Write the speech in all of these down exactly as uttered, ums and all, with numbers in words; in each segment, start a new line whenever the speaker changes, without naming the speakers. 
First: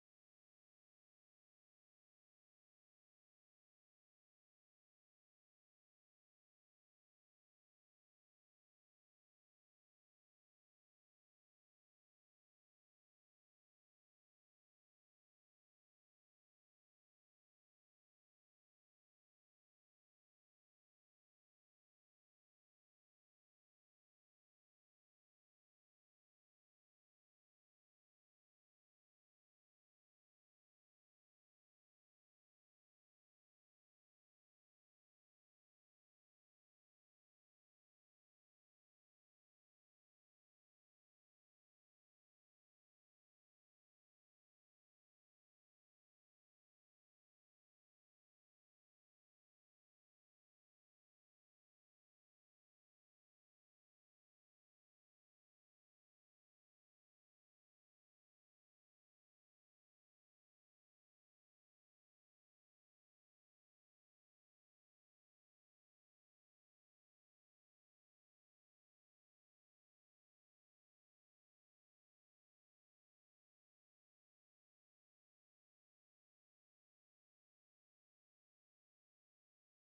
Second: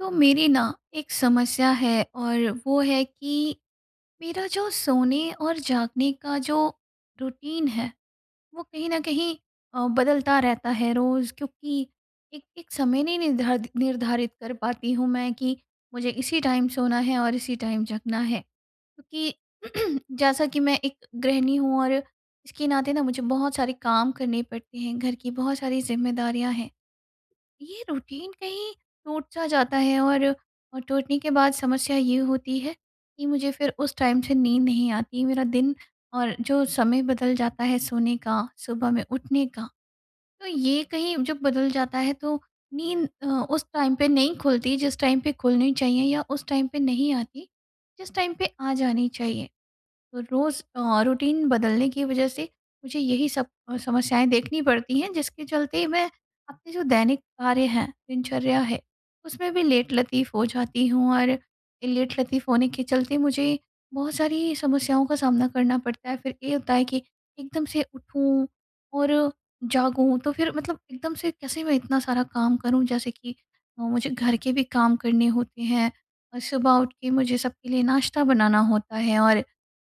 तो मेरी ना, एक समस्या है, और वो है कि मेरा जो सोने और जागने का जो रूटीन है, वो कहीं न कहीं अ, बदलता रहता है, रोज़ क्योंकि एक एक समय नहीं निर्धर्त निर्धारित कर पाती हूँ मैं कि, मुझे इसी टाइम सोना है और इसी टाइम जगना है। कि, जैसा कि मैं एक गृहिणी हूँ और इसके नाते ना मुझे बहुत सारे काम करने पड़ते हैं, घर की बहुत सारी जिम्मेदारियाँ हैं। ये रूटीन कहीं टूट-सा जाता है और, और टूटने के बाद समस्या ये होती है कि मुझे फिर उस टाइम से नींद नहीं आती। मेरा दिन और जो समय बदल जाता है सोने का, सुबह में उठने का। तो ये कहीं जब बदल जाता है तो नींद अ, उस टाइम पे नहीं खुलती जिस टाइम पे खुलनी चाहिए या उस टाइम पे नहीं आती जिस टाइम पे आ जानी चाहिए। तो रोज़ अ रूटीन बदलने की वजह से मुझे यही सब अ, समस्याएँ देखनी पड़ती हैं, जिसके चलते मैं अपने जो दैनिक कार्य हैं, दिनचर्या है, उसमें भी लेटलतीफ़ हो जाती हूँ और लेट-लतीफ़ होने के चलते मुझे बहुत सारी समस्याओं का सामना करना पड़ता है। फिर ये होता है कि, एकदम से उठूँ और जागूँ। तो फिर मतलब एकदम से कैसे मैं इतना सारा काम करूँ, जैसे कि ओ मुझे घर के भी काम करने होते हैं, और सुबह उठ के मुझे सबके लिए नाश्ता बनाना होता है और,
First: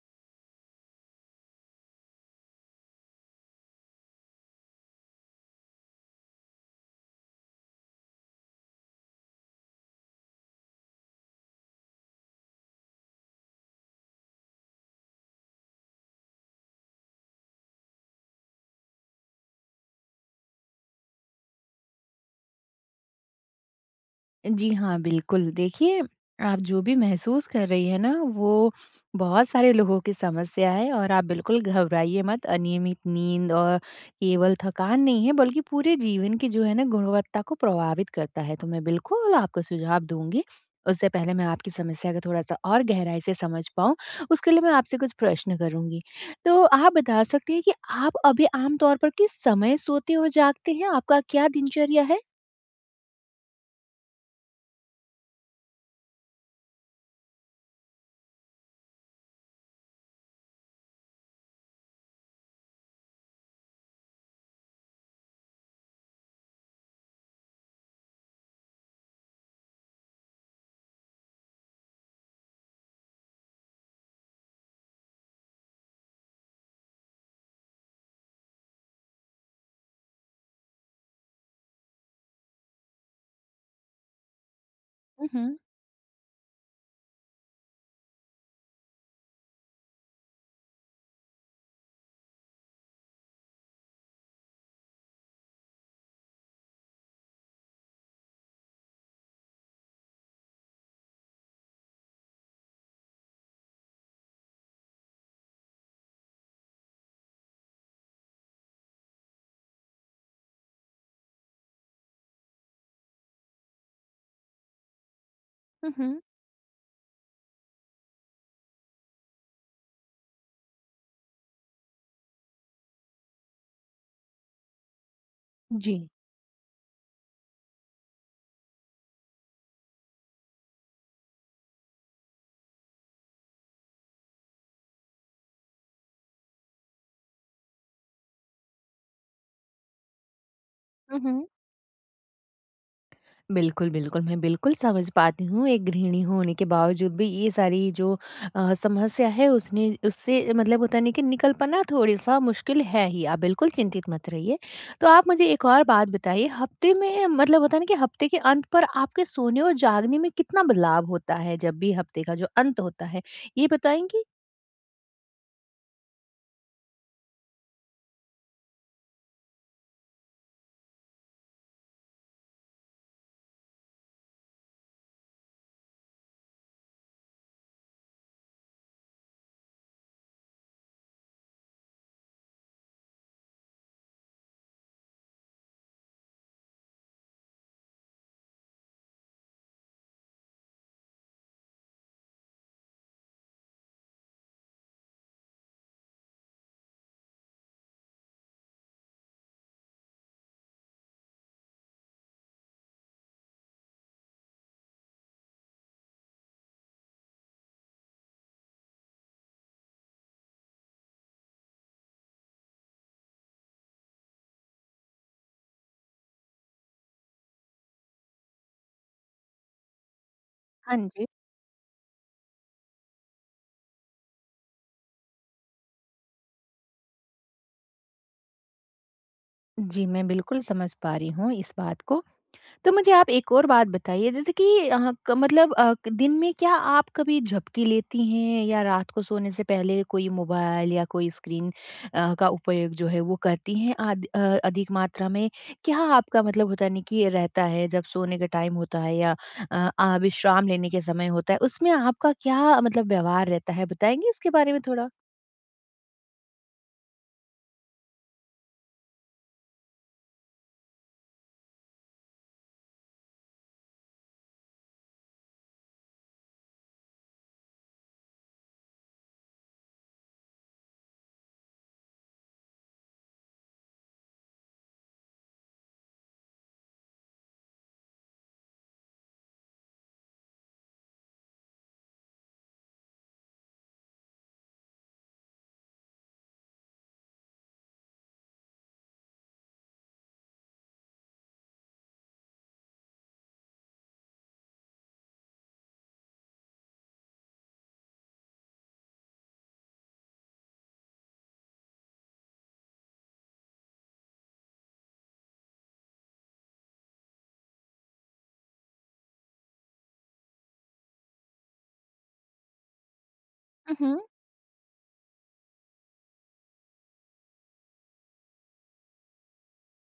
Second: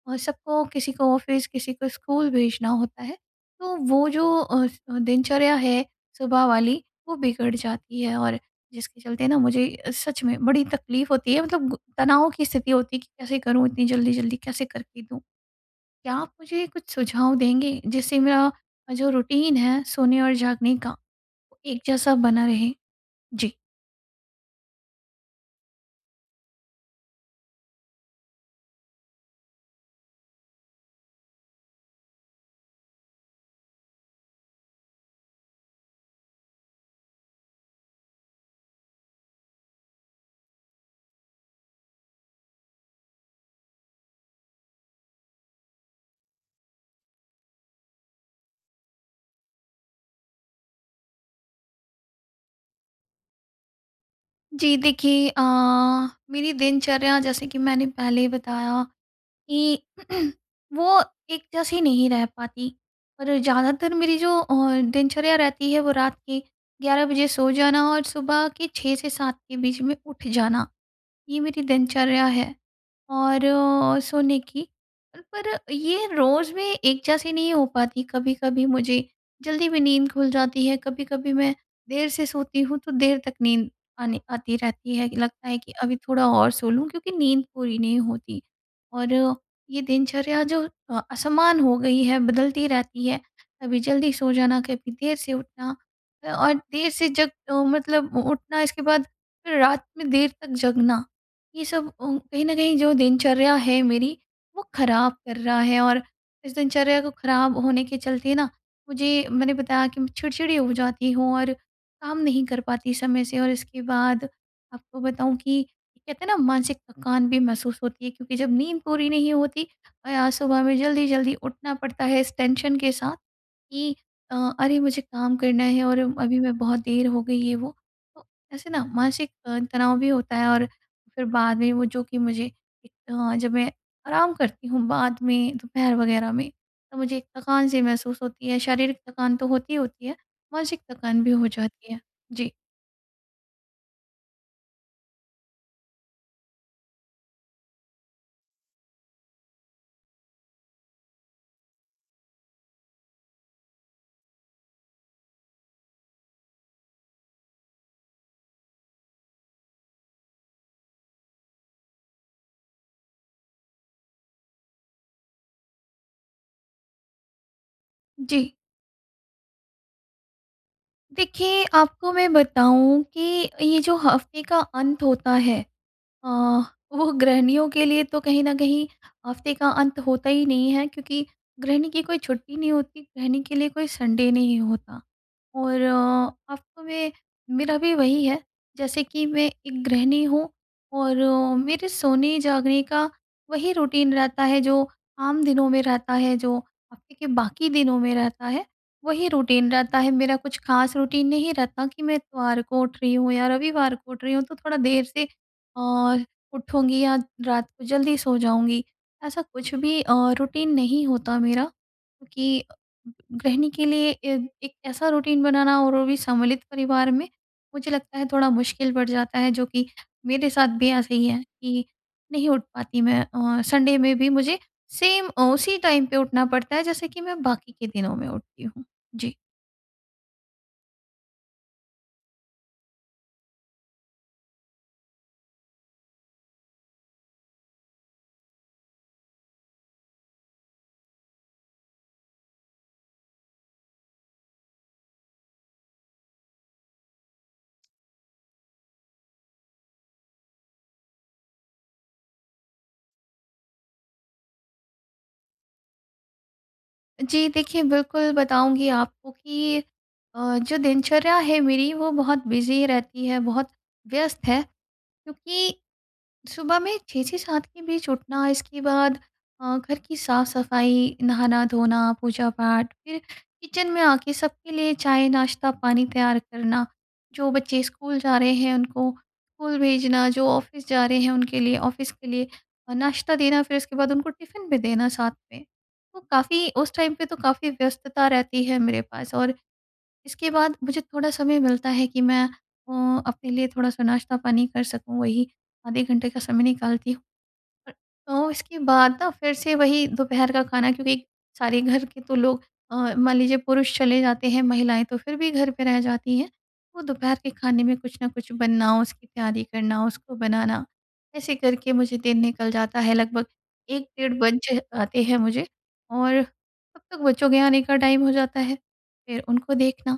और सबको किसी को ऑफिस किसी को स्कूल भेजना होता है, तो वो जो अफ़ दिनचर्या है सुबह वाली, वो बिगड़ जाती है और जिसके चलते ना मुझे अ, सच में बड़ी तकलीफ़ होती है। मतलब गु तनाव की स्थिति होती है कि कैसे करूँ इतनी जल्दी-जल्दी कैसे करके दूँ। क्या आप मुझे कुछ सुझाव देंगे? जिससे मेरा अ, जो रूटीन है सोने और जागने का, एक जैसा बना रहे। जी।
जी हाँ, बिल्कुल। देखिए आप जो भी महसूस कर रही है ना वो बहुत सारे लोगों की समस्या है। और आप बिल्कुल घबराइए मत अनियमित नींद और केवल थकान नहीं है बल्कि पूरे जीवन की जो है ना गुणवत्ता को प्रभावित करता है। तो मैं बिल्कुल आपको सुझाव दूँगी। उससे पहले मैं आपकी समस्या को थोड़ा-सा और गहराई से समझ पाऊँ उसके लिए मैं आपसे कुछ प्रश्न करुँगी। तो आप बता सकती हैं कि आप अभी आम तौर पर किस समय सोते और जागते हैं? आपका क्या दिनचर्या है?
जी, देखिए अ, मेरी दिनचर्या जैसे कि मैंने पहले ही बताया कि वो एक जैसी नहीं रह पाती। पर ज़्यादातर मेरी जो अ, दिनचर्या रहती है वो रात के ग्यारह बजे सो जाना और सुबह के छह से सात के बीच में उठ जाना। ये मेरी दिनचर्या है। और अ, सोने की, पर ये रोज़ भी एक जैसी नहीं हो पाती। कभी-कभी मुझे जल्दी भी नींद खुल जाती है, कभी-कभी मैं देर से सोती हूँ तो देर तक नींद आने आती रहती है।
हुँ,
लगता
हुँ।
है कि अभी थोड़ा और सो लूँ क्योंकि नींद पूरी नहीं होती। और ये दिनचर्या जो असमान हो गई है, बदलती रहती है, कभी जल्दी सो जाना, कभी देर से उठना और देर से जब अ, मतलब उठना इसके बाद फिर रात में देर तक जगना। ये सब अ, कहीं न कहीं ओ जो दिनचर्या है मेरी वो खराब कर रहा है। और इस दिनचर्या को खराब होने के चलते ना मुझे मैंने बताया कि चिड़चिड़ी हो जाती हूँ और काम नहीं कर पाती समय से। और इसके बाद आपको बताऊँ कि
हुँ, हुँ।
कहते हैं ना मानसिक थकान भी महसूस होती है। क्योंकि जब नींद पूरी नहीं होती और आज सुबह में जल्दी-जल्दी उठना पड़ता है इस टेंशन के साथ कि अ, अरे मुझे काम करना है और
जी।
अभी मैं बहुत देर हो गई है वो तो ऐसे ना मानसिक अ, तनाव भी होता है। और फिर बाद में वो जो कि मुझे अ, जब मैं आराम करती हूँ बाद में, दोपहर वगैरह में तो मुझे एक थकान-सी महसूस होती है। शारीरिक थकान तो होती ही होती है, मानसिक
हुँ,
थकान भी हो
हुँ।
जाती है। जी।
बिल्कुल, बिल्कुल, मैं बिल्कुल समझ पाती हूँ एक गृहिणी होने के बावजूद भी ये सारी जो अ, समस्या है उसने उससे मतलब होता है ना कि निकल पाना थोडे-सा मुश्किल है ही, आप बिल्कुल चिंतित मत रहिए। तो आप मुझे एक और बात बताइए हफ्ते में मतलब होता है ना कि हफ्ते के अंत पर आपके सोने और जागने में कितना बदलाव होता है जब भी हफ्ते का जो अंत होता है, ये बताएँगी?
जी। देखिए, आपको मैं बताऊँ कि ये जो हफ्ते का अंत होता है अ, वो गृहिणियों के लिए तो कहीं न कहीं हफ्ते का अंत होता ही नहीं है क्योंकि गृहिणी की कोई छुट्टी नहीं होती, गृहिणी के लिए कोई संडे नहीं होता। और अ, हफ्तों में मेरा भी वही है, जैसे कि मैं एक गृहिणी हूँ और मेरे सोने-जागने का वही रूटीन रहता है जो आम दिनों में रहता है, जो हफ्ते के बाकी दिनों में रहता है, वही रूटीन रहता है। मेरा कुछ खास रूटीन नहीं रहता कि मैं इतवार को उठ रही हूँ या रविवार को उठ रही हूँ तो थोड़ा देर से और उठूँगी या रात को जल्दी सो जाऊँगी। ऐसा कुछ भी अ, रूटीन नहीं होता मेरा, क्योंकि गृहिणी के लिए ए एक ऐसा रूटीन बनाना और वो भी सम्मिलित परिवार में, मुझे लगता है थोड़ा मुश्किल बढ़ जाता है जो कि मेरे साथ भी
हाँ
ऐसे ही
जी।
है कि नहीं उठ पाती मैं औ संडे में भी मुझे सेम अ, उसी टाइम पे उठना पड़ता है, जैसे कि मैं बाकी के दिनों में उठती हूँ। जी।
जी, मैं बिल्कुल समझ पा रही हूँ इस बात को। तो मुझे आप एक और बात बताइए जैसे कि हाँ क मतलब अ, क दिन में क्या आप कभी झपकी लेती हैं? या रात को सोने से पहले कोई मोबाइल या कोई स्क्रीन अ, का उपयोग जो है वो करती हैं? अध अ, अधिक मात्रा में? क्या आपका मतलब होता है न, कि ये रहता है, जब सोने का टाइम होता है या अ अ, विश्राम लेने के समय होता है। उसमें आपका क्या मतलब व्यवहार रहता है? बताएँगे इसके बारे में थोड़ा?
जी देखिए, बिल्कुल बताऊँगी आपको कि अ, जो दिनचर्या है मेरी वो बहुत बिज़ी रहती है, बहुत व्यस्त है। क्योंकि सुबह में छह से सात के बीच उठना। इसके बाद अ, घर की साफ-सफाई, नहाना-धोना, पूजा-पाठ फिर किचन में आके सबके लिए चाय-नाश्ता पानी तैयार करना। जो बच्चे स्कूल जा रहे हैं, उनको स्कूल भेजना, जो ऑफ़िस जा रहे हैं, उनके लिए ऑफ़िस के लिए नाश्ता देना, फिर उसके बाद उनको टिफिन भी देना साथ में। तो काफ़ी, उस टाइम पे तो काफ़ी व्यस्तता रहती है, मेरे पास और इसके बाद मुझे थोड़ा समय मिलता है कि मैं अ, अपने लिए थोड़ा-सा नाश्ता पानी कर सकूँ, वही आधे घंटे का समय निकालती हूँ। और तो इसके बाद न फ़िर से वही दोपहर का खाना, क्योंकि सारे घर के तो लोग अ, मान लीजिए पुरुष चले जाते हैं, महिलाएँ तो फिर भी घर पे रह जाती हैं। तो दोपहर के खाने में कुछ न कुछ बनाओ, उसकी तैयारी करना उसको बनाना। ऐसे करके मुझे दिन निकल जाता है, लगभग
उ,
एक
हुँ।
डेढ़ बज जाते हैं मुझे और तब तक बच्चों के आने का टाइम हो जाता है। फ़िर उनको देखना,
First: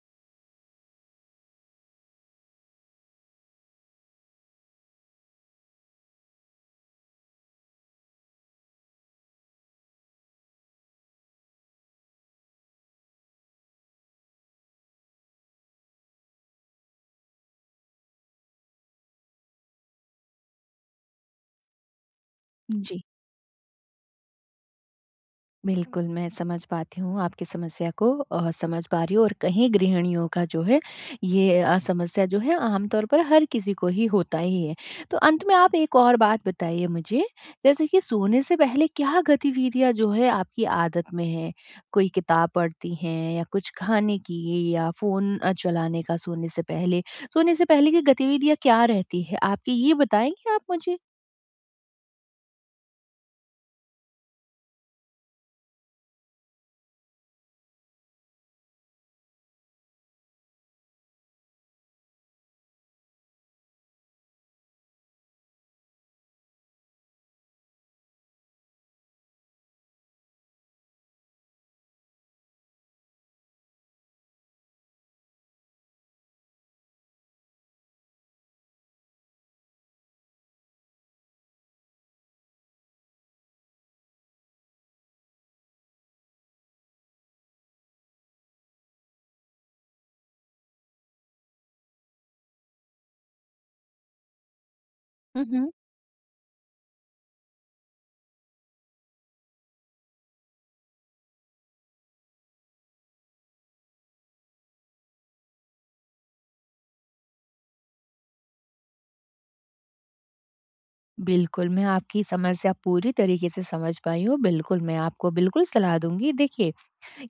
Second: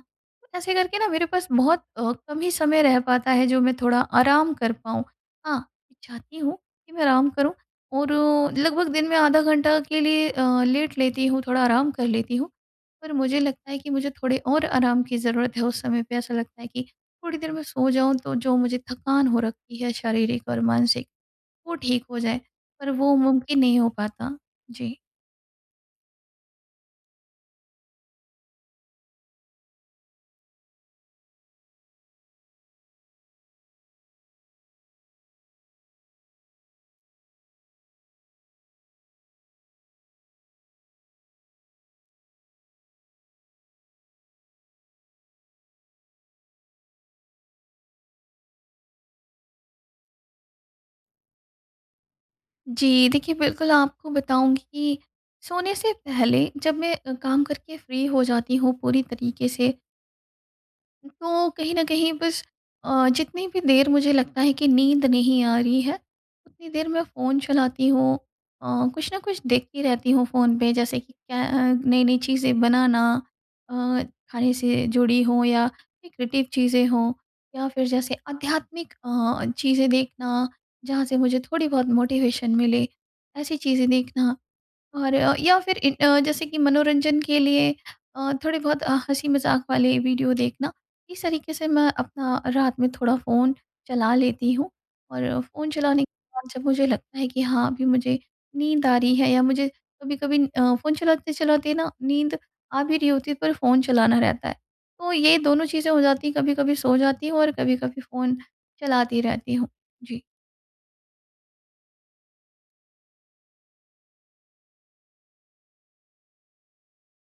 ऐसे करके ना मेरे पास बहुत अ, कम ही समय रह पाता है, जो मैं थोड़ा आराम कर पाऊँ। हाँ, चाहती हूँ कि मैं आराम करूँ और लगभग दिन में आधा घंटा के लिए अ, लेट लेती हूँ, थोड़ा आराम कर लेती हूँ। पर मुझे लगता है कि मुझे थोड़े और आराम की ज़रूरत है, उस समय पे ऐसा लगता है कि थोड़ी देर में सो जाऊँ। तो जो मुझे थकान हो रखी है शारीरिक और मानसिक, वो ठीक हो जाए पर
जी।
वो मुमकिन नहीं हो पाता। जी।
बिल्कुल, मैं समझ पाती हूँ आपकी समस्या को अ, समझ पा रही हूँ। और कहीं गृहिणियों का जो है ये अ, समस्या जो है आमतौर पर हर किसी को ही होता ही है। तो अंत में आप एक और बात बताइए मुझे, जैसे कि सोने से पहले क्या गतिविधियाँ जो है आपकी आदत में हैं? कोई किताब पढ़ती हैं? या कुछ खाने की या फ़ोन अ, चलाने का सोने से पहले सोने से पहले की गतिविधियाँ क्या रहती हैं आपकी ये बताएँगे आप मुझे?
जी, देखिए बिल्कुल आपको बताऊँगी कि, सोने से पहले जब मैं अ, काम करके फ्री हो जाती हूँ पूरी तरीके से तो कहीं न कहीं बस अ, जितनी भी देर मुझे लगता है कि नींद नहीं आ रही है, उतनी देर मैं फ़ोन चलाती हूँ अ, कुछ न कुछ देखती रहती हूँ फ़ोन पे। जैसे कि क्या अ, नई-नई चीज़ें बनाना अ, खाने से जुड़ी हों या क्रिएटिव चीज़ें हों, या फिर जैसे आध्यात्मिक अ, चीज़ें देखना जहाँ से मुझे थोड़ी-बहुत मोटिवेशन मिले। ऐसी चीज़ें देखना और अ, या फिर ए अ, जैसे कि मनोरंजन के लिए अ, थोड़े-बहुत अ, हँसी-मज़ाक वाले वीडियो देखना। इस तरीके से मैं अपना रात में थोड़ा फ़ोन चला लेती हूँ, और
हुँ,
फ़ोन
हुँ।
चलाने के बाद जब मुझे लगता है कि हाँ अभी मुझे नींद आ रही है या मुझे कभी-कभी अ, फ़ोन चलाते-चलाते ना नींद आ भी रही होती है, पर फ़ोन चलाना रहता है। तो ये दोनों चीज़ें हो जाती हैं, कभी-कभी सो जाती हूँ, और कभी-कभी फ़ोन चलाती रहती हूँ। जी।
बिल्कुल, मैं आपकी समस्या पूरी तरीके से समझ पाई हूँ। बिल्कुल, मैं आपको बिल्कुल सलाह दूँगी। देखिए,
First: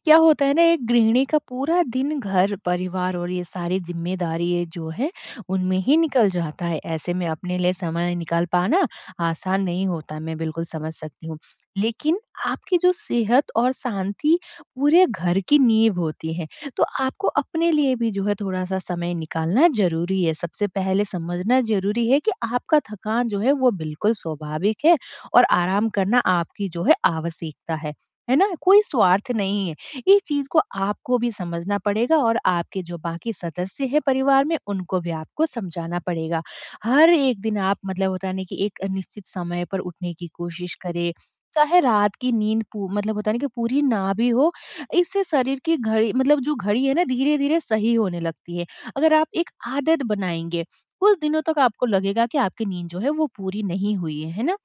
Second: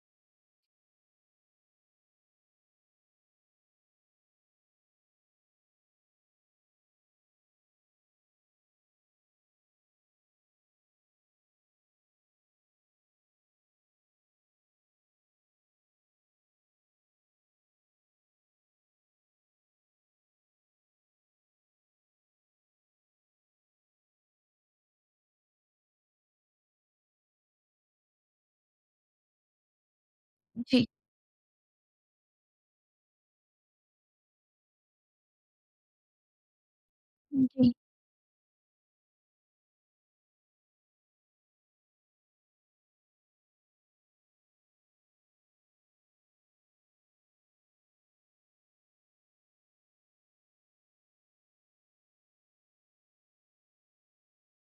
क्या होता है ना एक गृहिणी का पूरा दिन घर-परिवार और ये सारी ज़िम्मेदारी जो है उनमें ही निकल जाता है ऐसे में अपने लिए समय निकाल पाना आसान नहीं होता मैं बिल्कुल समझ सकती हूँ। लेकिन आपकी जो सेहत और शांति पूरे घर की नींव होती है। तो आपको अपने लिए भी जो है थोड़ा-सा समय निकालना ज़रूरी है। सबसे पहले समझना ज़रूरी है कि आपका थकान जो है वो बिल्कुल स्वाभाविक है और आराम करना आपकी जो है आवश्यकता है, है ना? कोई स्वार्थ नहीं है। इस चीज़ को
जी।
आपको भी समझना पड़ेगा और आपके जो बाकी सदस्य हैं परिवार में उनको भी आपको समझाना पड़ेगा। हर एक दिन
जी।
आप मतलब होता है ना कि एक निश्चित समय पर उठने की कोशिश करें। चाहे रात की नींद पू मतलब होता है ना कि पूरी ना भी हो, इससे शरीर की घड़ी मतलब जो घड़ी है ना धीरे-धीरे सही होने लगती है। अगर आप एक आदत बनाएँगे, कुछ दिनों तक आपको लगेगा कि आपकी नींद जो है वो पूरी नहीं हुई है, है ना?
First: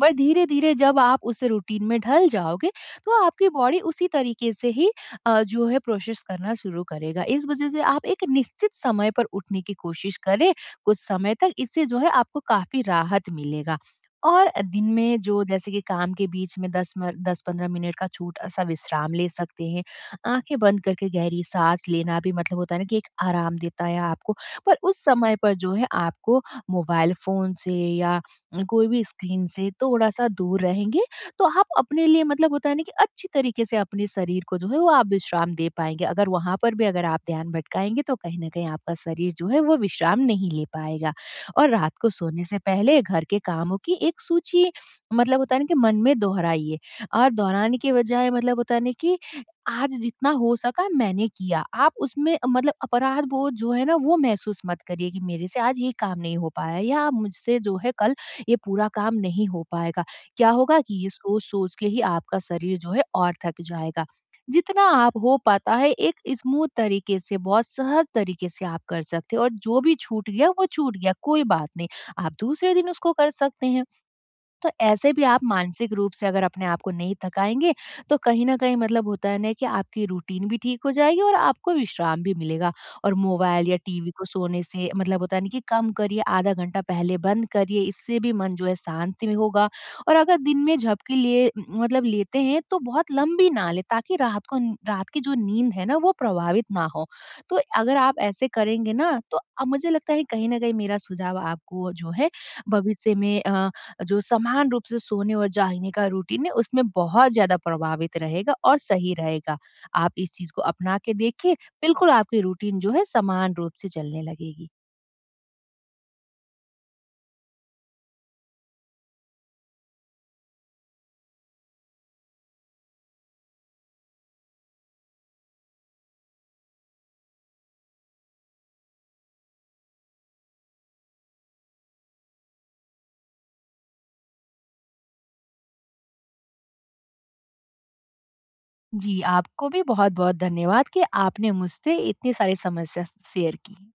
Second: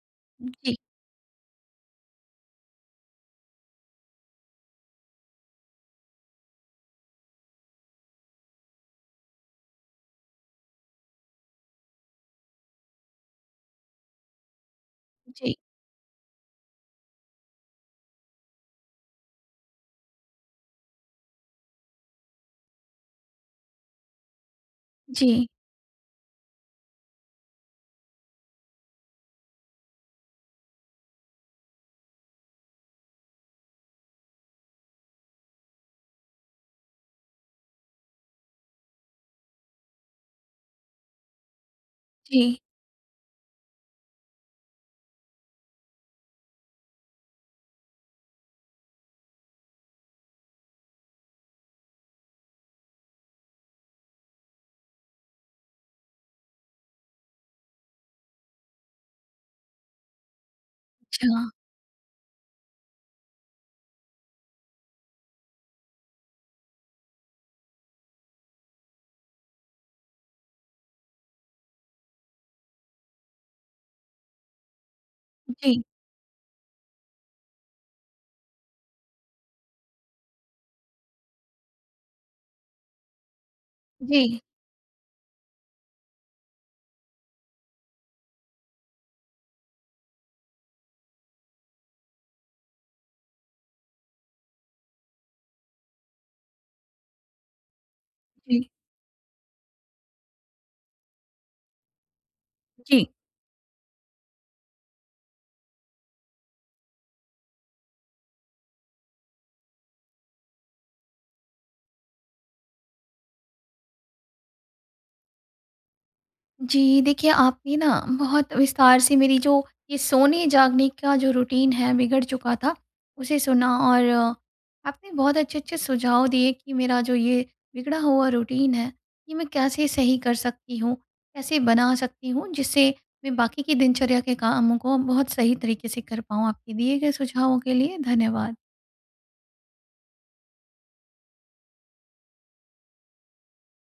बट धीरे-धीरे
जी।
जब आप उस रूटीन में ढल जाओगे तो आपकी बॉडी उसी तरीके से ही अ, जो है प्रोसेस करना शुरू करेगा। इस वजह से आप एक निश्चित समय पर उठने की कोशिश करें, कुछ समय तक इससे जो है आपको काफ़ी राहत मिलेगा। और अ, दिन में जो
जी।
जैसे कि काम के बीच में दस मर दस-पंद्रह मिनट का छोटा-सा विश्राम ले सकते हैं। आँखें बंद करके गहरी साँस लेना भी मतलब होता है ना कि एक आराम देता है आपको पर उस समय
जी।
पर जो है आपको मोबाइल फ़ोन से या उम, कोई भी स्क्रीन से थोड़ा-सा दूर रहेंगे तो आप अपने लिए मतलब होता है ना कि अच्छी तरीके से अपने शरीर को जो है वो आप विश्राम दे पाएँगे अगर वहाँ पर भी अगर आप ध्यान भटकाएँगे तो कहीं न कहीं आपका शरीर जो है वो विश्राम नहीं ले पाएगा। और रात को सोने
जी।
से पहले घर के कामों की एक सूची मतलब होता है ना कि मन में दोहराइए और दोहराने के बजाय मतलब होता है ना कि आज जितना हो सका मैंने किया। आप उसमें मतलब अपराध बोध जो है ना वो महसूस मत करिए कि मेरे से आज ये काम नहीं हो पाया है या आप मुझसे जो है कल ये पूरा काम नहीं हो पाएगा। क्या होगा कि ये
अच्छा।
सोच-सोच के ही आपका शरीर जो है और थक जाएगा। जितना आप हो पाता है एक स्मूद तरीके से बहुत सहज तरीके से आप कर सकते हो और जो भी छूट गया वो छूट गया कोई बात नहीं, आप दूसरे दिन उसको कर सकते हैं। तो ऐसे भी आप
जी।
मानसिक रूप से अगर अपने को नहीं थकाएँगे तो कहीं न कहीं मतलब होता है ना कि आपकी रूटीन भी ठीक हो जाएगी और आपको विश्राम भी मिलेगा और मोबाइल या टीवी को
जी।
सोने से मतलब होता है ना कि कम करिए आधा घंटा पहले बंद करिए इससे भी मन जो है शांत भी होगा और अगर दिन में झपकी लिए उ उ मतलब लेते हैं तो बहुत लंबी ना लें ताकि रात को नी रात की जो नींद है ना वो प्रभावित ना हो। तो अगर आप ऐसे
जी।
करेंगे ना तो आ मुझे लगता है कहीं न कहीं मेरा सुझाव आपको जो है
जी।
भविष्य में अ, जो समान रूप से सोने और जागने का रूटीन है उसमें बहुत ज़्यादा प्रभावित रहेगा और सही रहेगा। आप इस चीज़ को अपना के देखिए, बिल्कुल आपकी रूटीन जो है समान रूप से चलने लगेगी।
जी, देखिए आपने ना बहुत विस्तार से मेरी जो ये सोने-जागने का जो रूटीन है बिगड़ चुका था उसे सुना और आपने बहुत अच्छे-अच्छे सुझाव दिए कि मेरा जो ये बिगड़ा हुआ रूटीन है ये मैं कैसे सही कर सकती हूँ, कैसे बना सकती हूँ जिससे मैं बाकी की दिनचर्या के कामों को बहुत सही तरीके से कर पाऊँ। आपके दिए गए सुझावों के लिए धन्यवाद।
जी, आपको भी बहुत-बहुत धन्यवाद कि आपने मुझसे इतनी सारी समस्या श शेयर की।